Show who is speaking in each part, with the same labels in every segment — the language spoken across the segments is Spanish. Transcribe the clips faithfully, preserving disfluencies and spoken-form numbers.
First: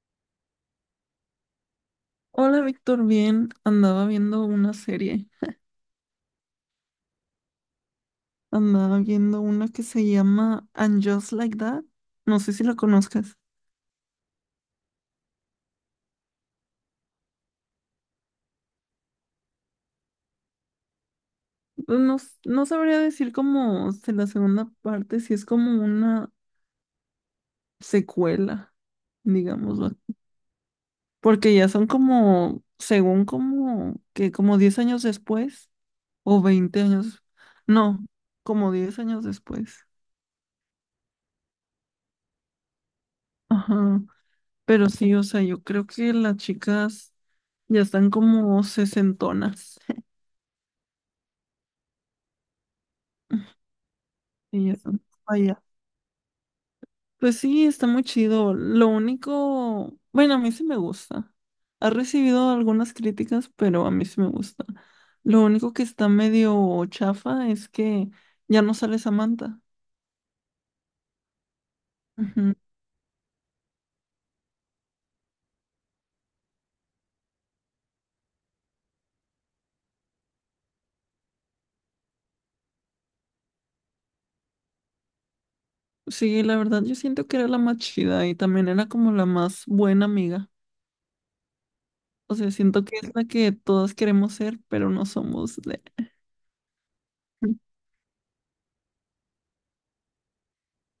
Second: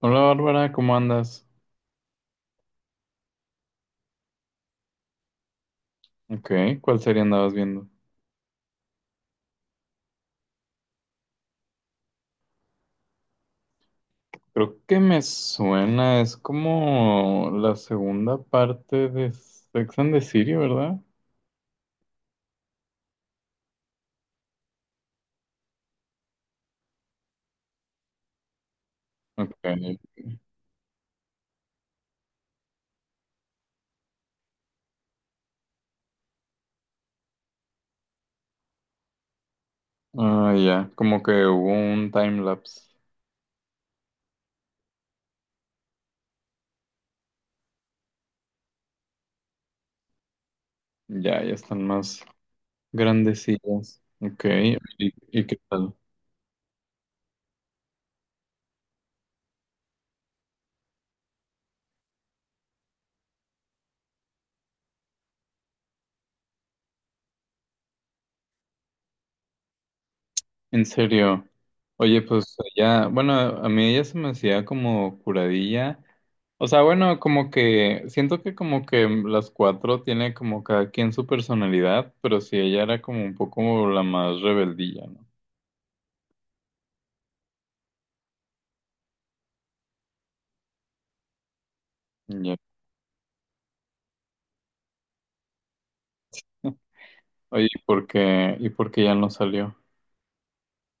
Speaker 1: Hola Bárbara, ¿cómo andas?
Speaker 2: Hola Víctor, bien, andaba viendo una serie,
Speaker 1: Ok, ¿cuál serie andabas viendo?
Speaker 2: andaba viendo una que se llama And Just Like That, no sé si la conozcas.
Speaker 1: Creo que me suena, es como la segunda parte de Sex and the City, ¿verdad?
Speaker 2: Pues no, s- no sabría decir como se- la segunda parte, si es como una secuela, digámoslo,
Speaker 1: Ok,
Speaker 2: porque ya son como, según como, que como diez años después, o veinte años, no, como diez años después.
Speaker 1: ah, ya, como que hubo un time lapse.
Speaker 2: Ajá. Pero sí, o sea, yo creo que las chicas ya están como sesentonas.
Speaker 1: Ya, ya están más grandecillas. Ok,
Speaker 2: Y ya están
Speaker 1: ¿y, y qué
Speaker 2: allá.
Speaker 1: tal?
Speaker 2: Pues sí, está muy chido. Lo único, bueno, a mí sí me gusta. Ha recibido algunas críticas, pero a mí sí me gusta. Lo único que está medio chafa es que ya no sale Samantha.
Speaker 1: En serio. Oye,
Speaker 2: Ujú.
Speaker 1: pues ya, bueno, a mí ella se me hacía como curadilla. O sea, bueno, como que siento que como que las cuatro tiene como cada quien su personalidad, pero sí ella era como un poco la más rebeldilla, ¿no?
Speaker 2: Sí, la verdad, yo siento que era la más chida y también era como la más buena amiga. O sea,
Speaker 1: Ya.
Speaker 2: siento que es la que todas queremos ser, pero no somos de.
Speaker 1: Oye, ¿y por qué, y por qué ya no salió?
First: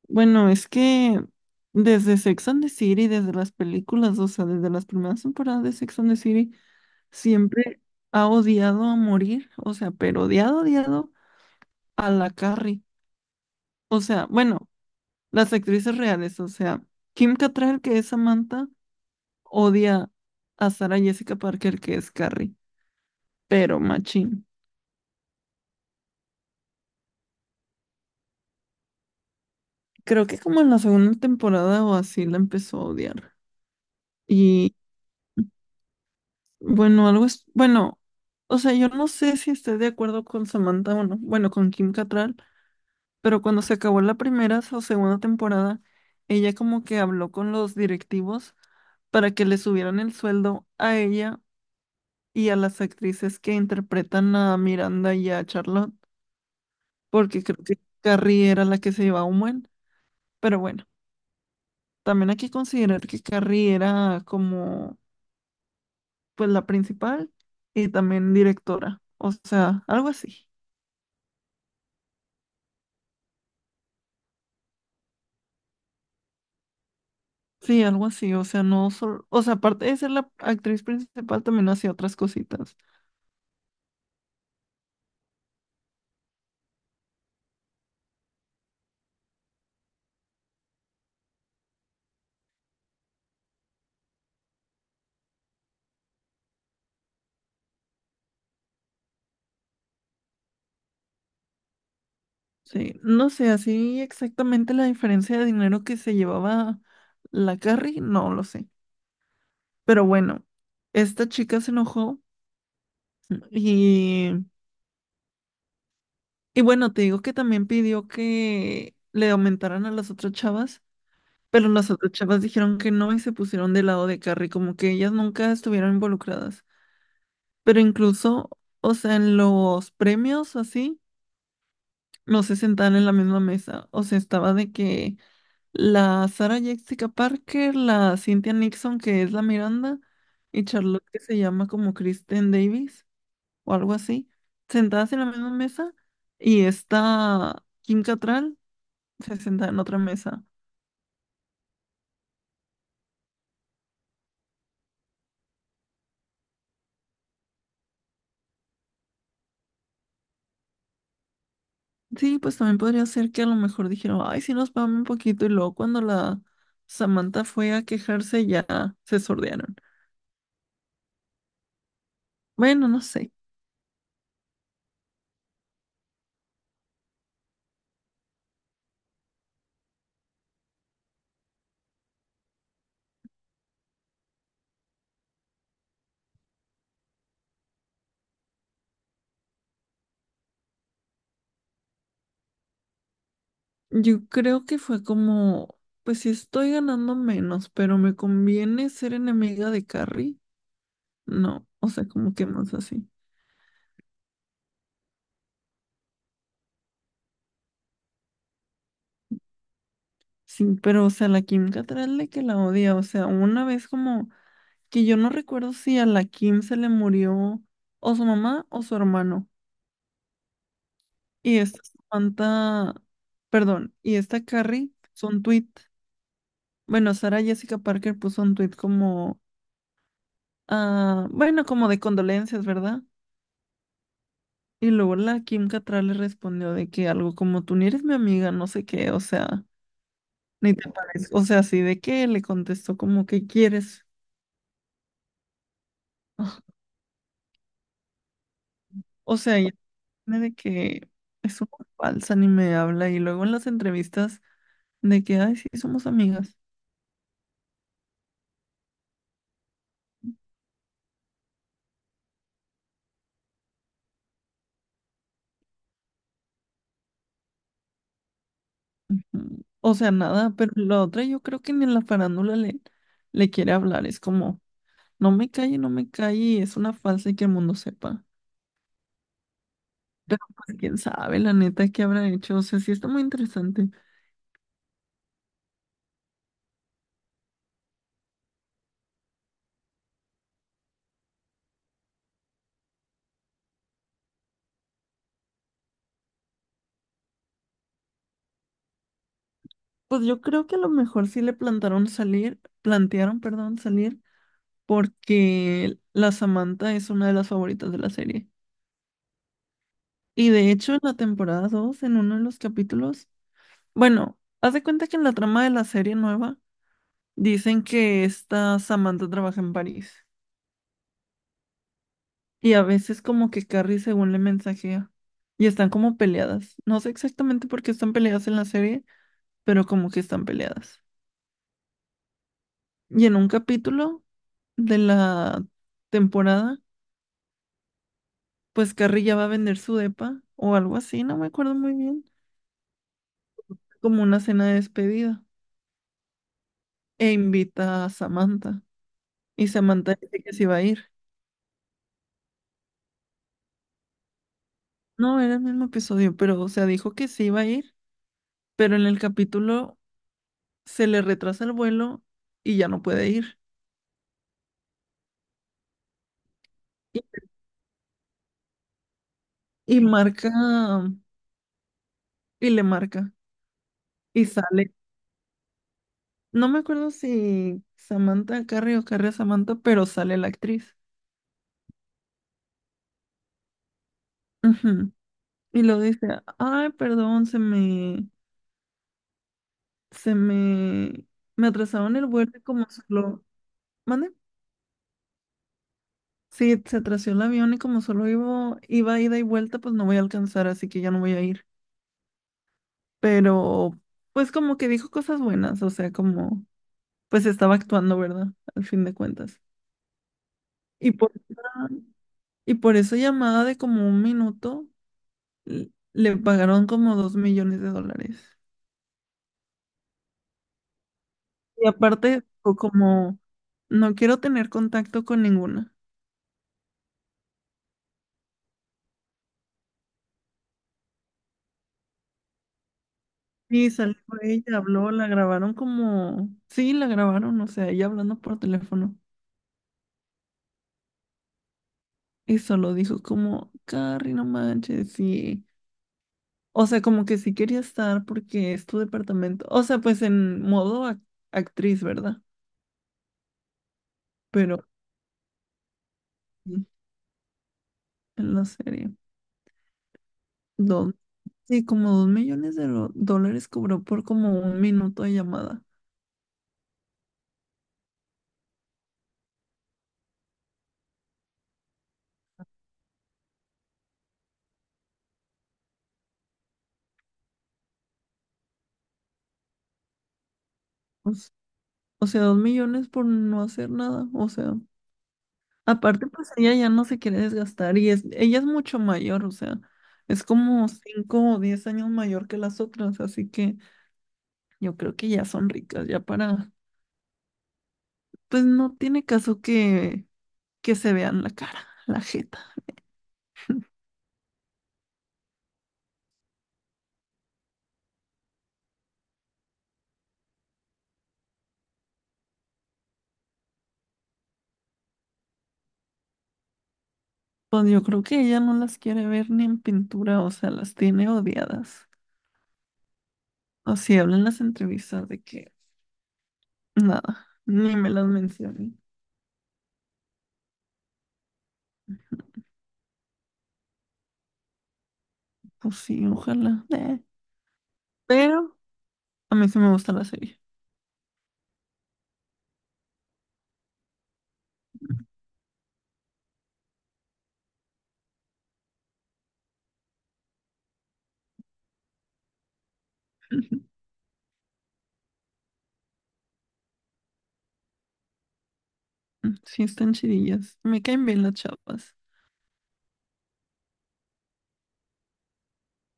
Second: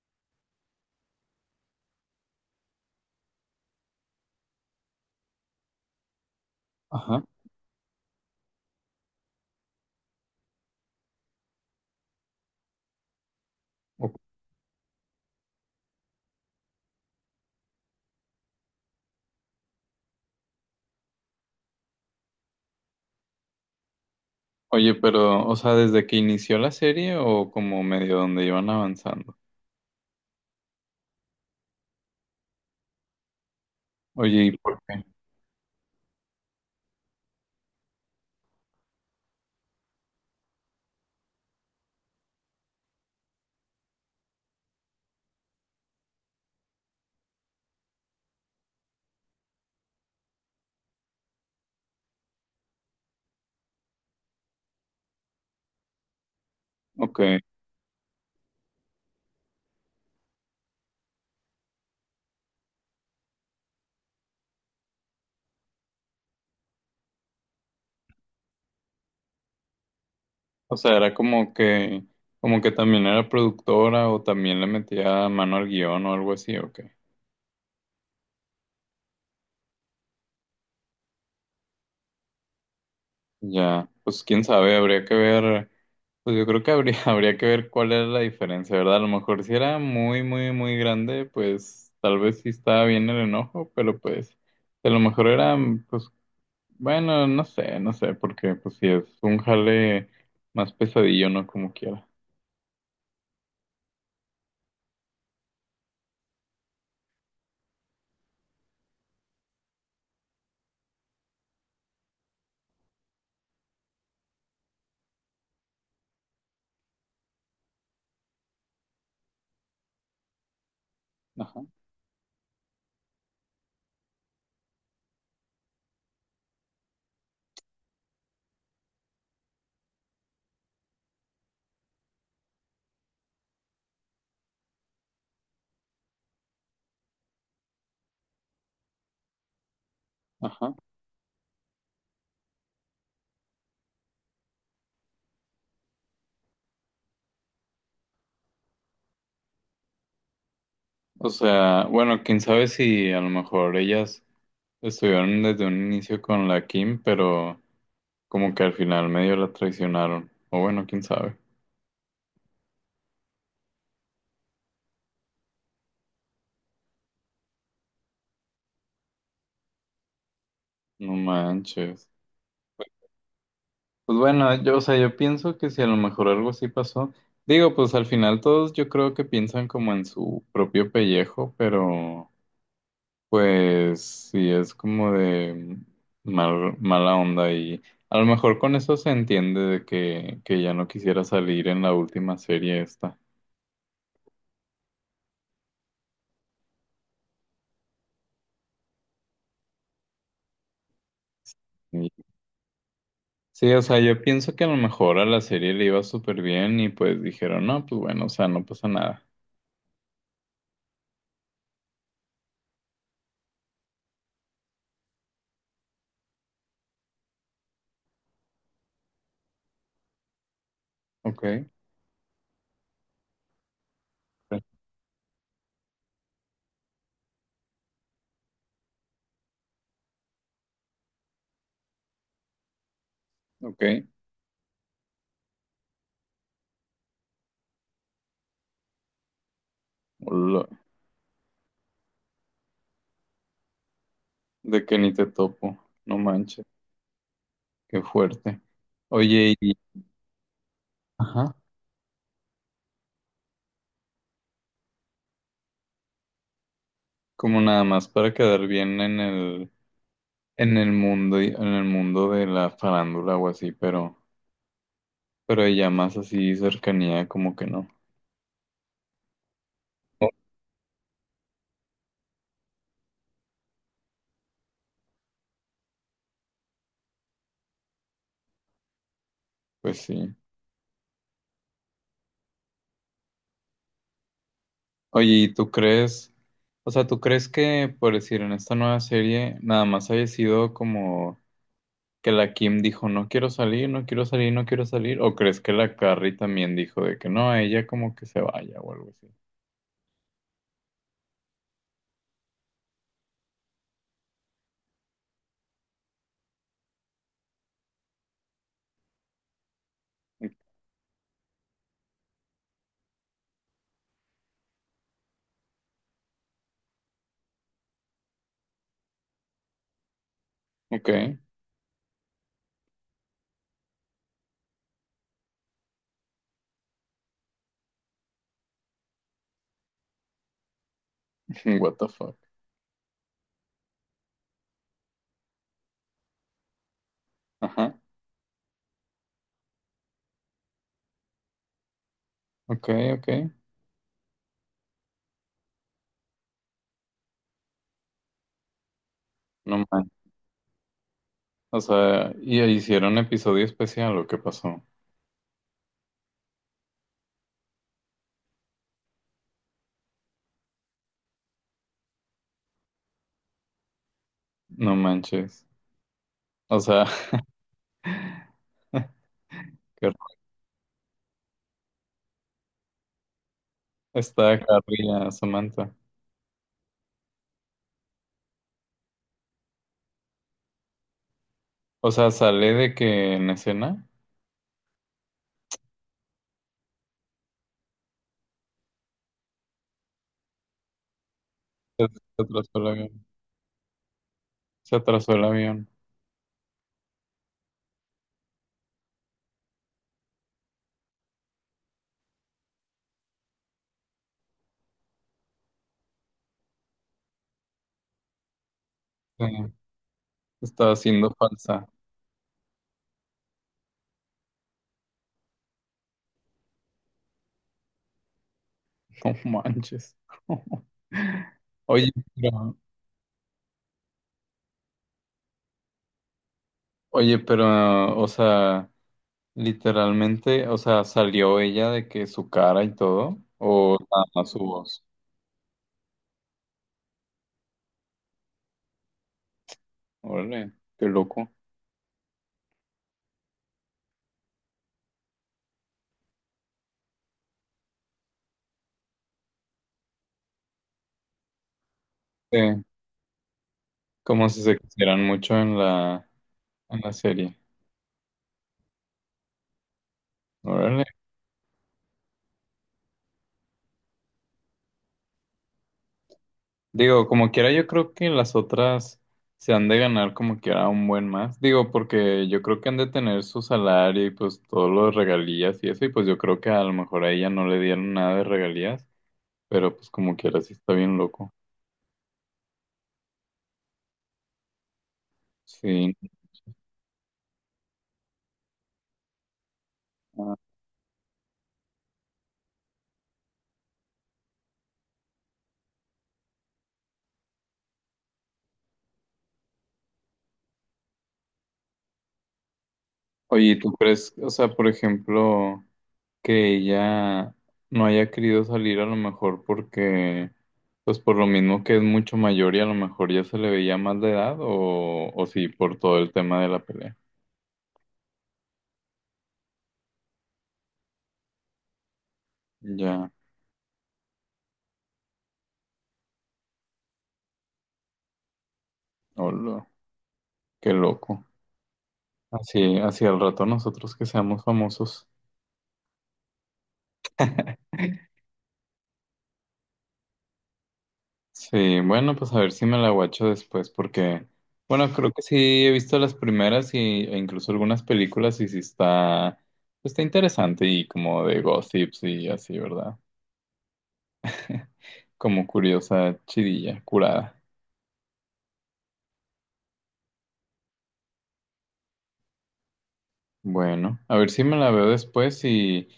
Speaker 2: Bueno, es que desde Sex and the City, desde las películas, o sea, desde las primeras temporadas de Sex and the City,
Speaker 1: Ajá.
Speaker 2: siempre ha odiado a morir, o sea, pero odiado, odiado a la Carrie. O
Speaker 1: O-
Speaker 2: sea, bueno, las actrices reales, o sea, Kim Cattrall, que es Samantha, odia a Sarah Jessica Parker, que es Carrie, pero machín.
Speaker 1: Oye, pero, o sea, ¿desde que inició la serie o como medio donde iban avanzando?
Speaker 2: Creo que como en la segunda temporada o así la empezó a odiar.
Speaker 1: Oye, ¿y por qué?
Speaker 2: Bueno, algo es, bueno, o sea, yo no sé si estoy de acuerdo con Samantha o no, bueno, con Kim Cattrall, pero cuando se acabó la primera o segunda temporada, ella como que habló con los directivos para que le subieran el sueldo a ella y a las actrices que interpretan a Miranda y a Charlotte,
Speaker 1: Ok.
Speaker 2: porque creo que Carrie era la que se llevaba un buen, pero bueno, también hay que considerar que Carrie era como, pues, la principal y también directora, o sea, algo así.
Speaker 1: O sea, era como que, como que también era productora o también le metía mano al guión o algo así, ok.
Speaker 2: Sí, algo así, o sea, no solo, o sea, aparte de ser la actriz principal, también hacía otras cositas.
Speaker 1: Ya, pues quién sabe, habría que ver, pues yo creo que habría, habría que ver cuál era la diferencia, ¿verdad? A lo mejor si era muy, muy, muy grande, pues tal vez sí estaba bien el enojo, pero pues a lo mejor era, pues bueno, no sé, no sé, porque pues sí es un jale más pesadillo, ¿no? Como quiera.
Speaker 2: Sí, no sé, así exactamente la diferencia de dinero que se llevaba la Carrie, no lo sé. Pero bueno, esta chica se enojó y, y bueno, te digo que también pidió que le aumentaran a las otras chavas,
Speaker 1: Ajá,
Speaker 2: pero las otras chavas dijeron que no y se pusieron del lado de Carrie, como que ellas nunca estuvieron involucradas. Pero incluso, o sea, en los premios o así, no se sentaban en la misma mesa. O sea, estaba de que la Sarah Jessica Parker, la Cynthia Nixon, que es la Miranda, y
Speaker 1: ajá.
Speaker 2: Charlotte, que se llama como Kristen Davis o algo así, sentadas en la misma mesa, y esta Kim Cattrall se sentaba en otra mesa.
Speaker 1: O sea, bueno, quién sabe si a lo mejor ellas estuvieron desde un inicio con la Kim, pero como que al final medio la traicionaron, o bueno, quién sabe.
Speaker 2: Sí, pues también podría ser que a lo mejor dijeron, ay, sí nos pagamos un poquito, y luego cuando la Samantha fue a quejarse ya se sordearon.
Speaker 1: No manches.
Speaker 2: Bueno, no sé.
Speaker 1: Pues bueno, yo, o sea, yo pienso que si a lo mejor algo así pasó, digo, pues al final todos yo creo que piensan como en su propio pellejo, pero pues sí es como de mal- mala onda y a lo mejor con eso se entiende de que, que ya no quisiera salir en la última serie esta.
Speaker 2: Yo creo que fue como, pues si estoy ganando menos, pero me conviene ser enemiga de Carrie. No, o sea,
Speaker 1: Y-
Speaker 2: como que más así.
Speaker 1: Sí, o sea, yo pienso que a lo mejor a la serie le iba súper bien y pues dijeron, no, pues bueno, o sea, no pasa nada.
Speaker 2: Sí, pero o sea, la Kim Cattrall de que la odia, o sea, una vez como que yo no recuerdo si a la Kim se le murió o su mamá o su hermano.
Speaker 1: Ok,
Speaker 2: Y esta Samantha, perdón, y esta Carrie puso un tweet. Bueno, Sara Jessica Parker puso un tweet como, ah, bueno, como de condolencias, ¿verdad?
Speaker 1: ok,
Speaker 2: Y luego la Kim Cattrall le respondió de que algo como tú ni eres mi amiga, no sé qué, o sea,
Speaker 1: hola.
Speaker 2: ni te parezco, o sea, así de que le contestó como que quieres.
Speaker 1: De que ni te topo, no
Speaker 2: Ah,
Speaker 1: manches, qué fuerte.
Speaker 2: o
Speaker 1: Oye,
Speaker 2: sea, ella
Speaker 1: y
Speaker 2: tiene de que
Speaker 1: ajá,
Speaker 2: es una falsa ni me habla y luego en las entrevistas de que, ay, sí, somos amigas.
Speaker 1: como nada más para quedar bien en el, en el mundo, y- en el mundo de la farándula o así, pero, pero ya más así cercanía, como que no.
Speaker 2: Mm, O sea, nada, pero la otra yo creo que ni en la farándula le, le quiere hablar, es como, no me calle, no me calle, es una falsa y que el mundo sepa.
Speaker 1: Pues sí.
Speaker 2: Pero pues quién sabe, la neta, qué habrá hecho, o sea, sí está muy interesante.
Speaker 1: Oye, ¿y tú crees, o sea, tú crees que, por decir, en esta nueva serie, nada más haya sido como que la Kim dijo, no quiero salir, no quiero salir, no quiero salir, o crees que la Carrie también dijo de que no, ella como que se vaya o algo así?
Speaker 2: Pues yo creo que a lo mejor sí le plantaron salir, plantearon, perdón, salir, porque la Samantha es una de las favoritas de la serie. Y de hecho, en la temporada dos en uno de los capítulos, bueno, haz de cuenta que en la trama de la serie nueva dicen que esta Samantha trabaja en París.
Speaker 1: Ok.
Speaker 2: Y a veces como que Carrie según le mensajea. Y están como peleadas. No sé exactamente por qué están peleadas en la serie, pero como que están peleadas.
Speaker 1: What the fuck.
Speaker 2: Y en un capítulo de la temporada
Speaker 1: Ajá.
Speaker 2: pues Carrilla va a vender su depa o algo así, no me acuerdo muy bien,
Speaker 1: Ok, ok.
Speaker 2: como una cena de despedida. E invita a Samantha. Y
Speaker 1: No manches.
Speaker 2: Samantha dice que sí va a ir.
Speaker 1: O sea, y hicieron episodio especial o qué pasó.
Speaker 2: No, era el mismo episodio, pero o sea, dijo que sí iba a ir, pero en el capítulo se le retrasa el vuelo y ya no puede ir.
Speaker 1: No manches. O sea,
Speaker 2: Y,
Speaker 1: qué
Speaker 2: y
Speaker 1: raro.
Speaker 2: marca, y le marca, y
Speaker 1: Está
Speaker 2: sale.
Speaker 1: carrilla, Samantha.
Speaker 2: No me acuerdo si Samantha Carrie o Carrie a Samantha, pero sale la actriz.
Speaker 1: O sea, sale de que en escena
Speaker 2: Ujú. Y lo dice, ay, perdón, se me, se me, me atrasaron el
Speaker 1: se
Speaker 2: vuelo y
Speaker 1: atrasó el
Speaker 2: como
Speaker 1: avión.
Speaker 2: solo, ¿mande?
Speaker 1: Se atrasó el avión.
Speaker 2: Sí, se atrasó el avión y como solo iba, iba ida y vuelta, pues no voy a alcanzar, así que ya no voy a ir. Pero, pues como que dijo cosas buenas, o sea, como, pues estaba actuando, ¿verdad? Al fin de cuentas.
Speaker 1: Sí, estaba
Speaker 2: Y
Speaker 1: siendo
Speaker 2: por,
Speaker 1: falsa.
Speaker 2: esa- y por esa llamada de como un minuto, l- le pagaron como dos millones de dólares.
Speaker 1: No manches.
Speaker 2: Y
Speaker 1: Oye,
Speaker 2: aparte,
Speaker 1: pero,
Speaker 2: o como, no quiero tener contacto con ninguna.
Speaker 1: oye, pero, o sea, literalmente, o sea, salió ella de que su cara y todo,
Speaker 2: Sí,
Speaker 1: o
Speaker 2: salió
Speaker 1: nada más su
Speaker 2: ella,
Speaker 1: voz.
Speaker 2: habló, la grabaron como, sí, la grabaron, o sea, ella hablando por teléfono.
Speaker 1: Órale, qué loco.
Speaker 2: Y solo dijo como, Carrie, no manches, sí. O sea, como que sí quería estar porque es tu departamento. O sea, pues en modo ac- actriz, ¿verdad?
Speaker 1: Sí, como si
Speaker 2: Pero
Speaker 1: se quisieran mucho en la,
Speaker 2: sí,
Speaker 1: en la serie.
Speaker 2: en la serie.
Speaker 1: Órale.
Speaker 2: Dos, sí, como dos millones de lo- dólares cobró por como un minuto de llamada.
Speaker 1: Digo, como quiera, yo creo que las otras se han de ganar como quiera un buen más. Digo, porque yo creo que han de tener su salario y pues todos los regalías y eso. Y pues yo creo que a lo mejor a ella no le dieron nada de regalías, pero pues como quiera, sí está bien
Speaker 2: O s-
Speaker 1: loco.
Speaker 2: o sea, dos millones por no hacer nada. O sea.
Speaker 1: Sí.
Speaker 2: Aparte, pues ella ya no se quiere desgastar y es, ella es mucho mayor, o sea, es
Speaker 1: Ah,
Speaker 2: como cinco o diez años mayor que las otras, así que yo creo que ya son ricas, ya para, pues no tiene caso que, que se vean la cara, la jeta.
Speaker 1: oye, ¿y ¿tú crees, o sea, por ejemplo. Que ella no haya querido salir a lo mejor porque, pues por lo mismo que es mucho mayor y a lo mejor ya se le veía más de edad o, o sí, por todo el tema de la pelea.
Speaker 2: Pues yo creo que ella no las quiere ver ni en pintura, o sea, las tiene odiadas.
Speaker 1: Ya,
Speaker 2: Así hablan las entrevistas de que nada, ni me las mencioné.
Speaker 1: hola, qué loco. Así, así al rato nosotros que seamos famosos.
Speaker 2: Pues sí, ojalá. eh. Pero a mí sí me gusta la serie.
Speaker 1: Sí, bueno, pues a ver si me la guacho después porque, bueno, creo que sí he visto las primeras y, e incluso algunas películas y sí está, pues, está interesante y como de gossips y así, ¿verdad? Como curiosa chidilla, curada.
Speaker 2: Mm, sí, están chidillas. Me caen bien las chavas.
Speaker 1: Bueno, a ver si me la veo después y,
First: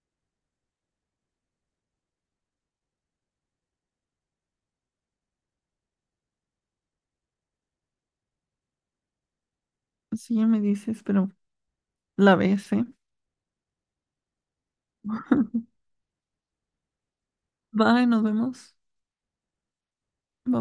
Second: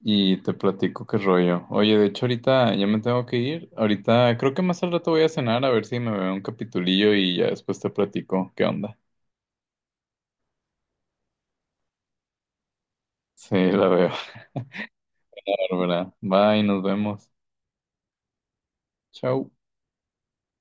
Speaker 1: y te platico qué rollo. Oye, de hecho ahorita ya me tengo que ir. Ahorita creo que más al rato voy a cenar a ver si me veo un capitulillo y ya después te platico qué onda.
Speaker 2: Sí, ya me dices, pero la ves, ¿eh?
Speaker 1: Sí, la veo. Bárbara. Bye, nos vemos.
Speaker 2: Bye, nos vemos.
Speaker 1: Chau.
Speaker 2: Bye.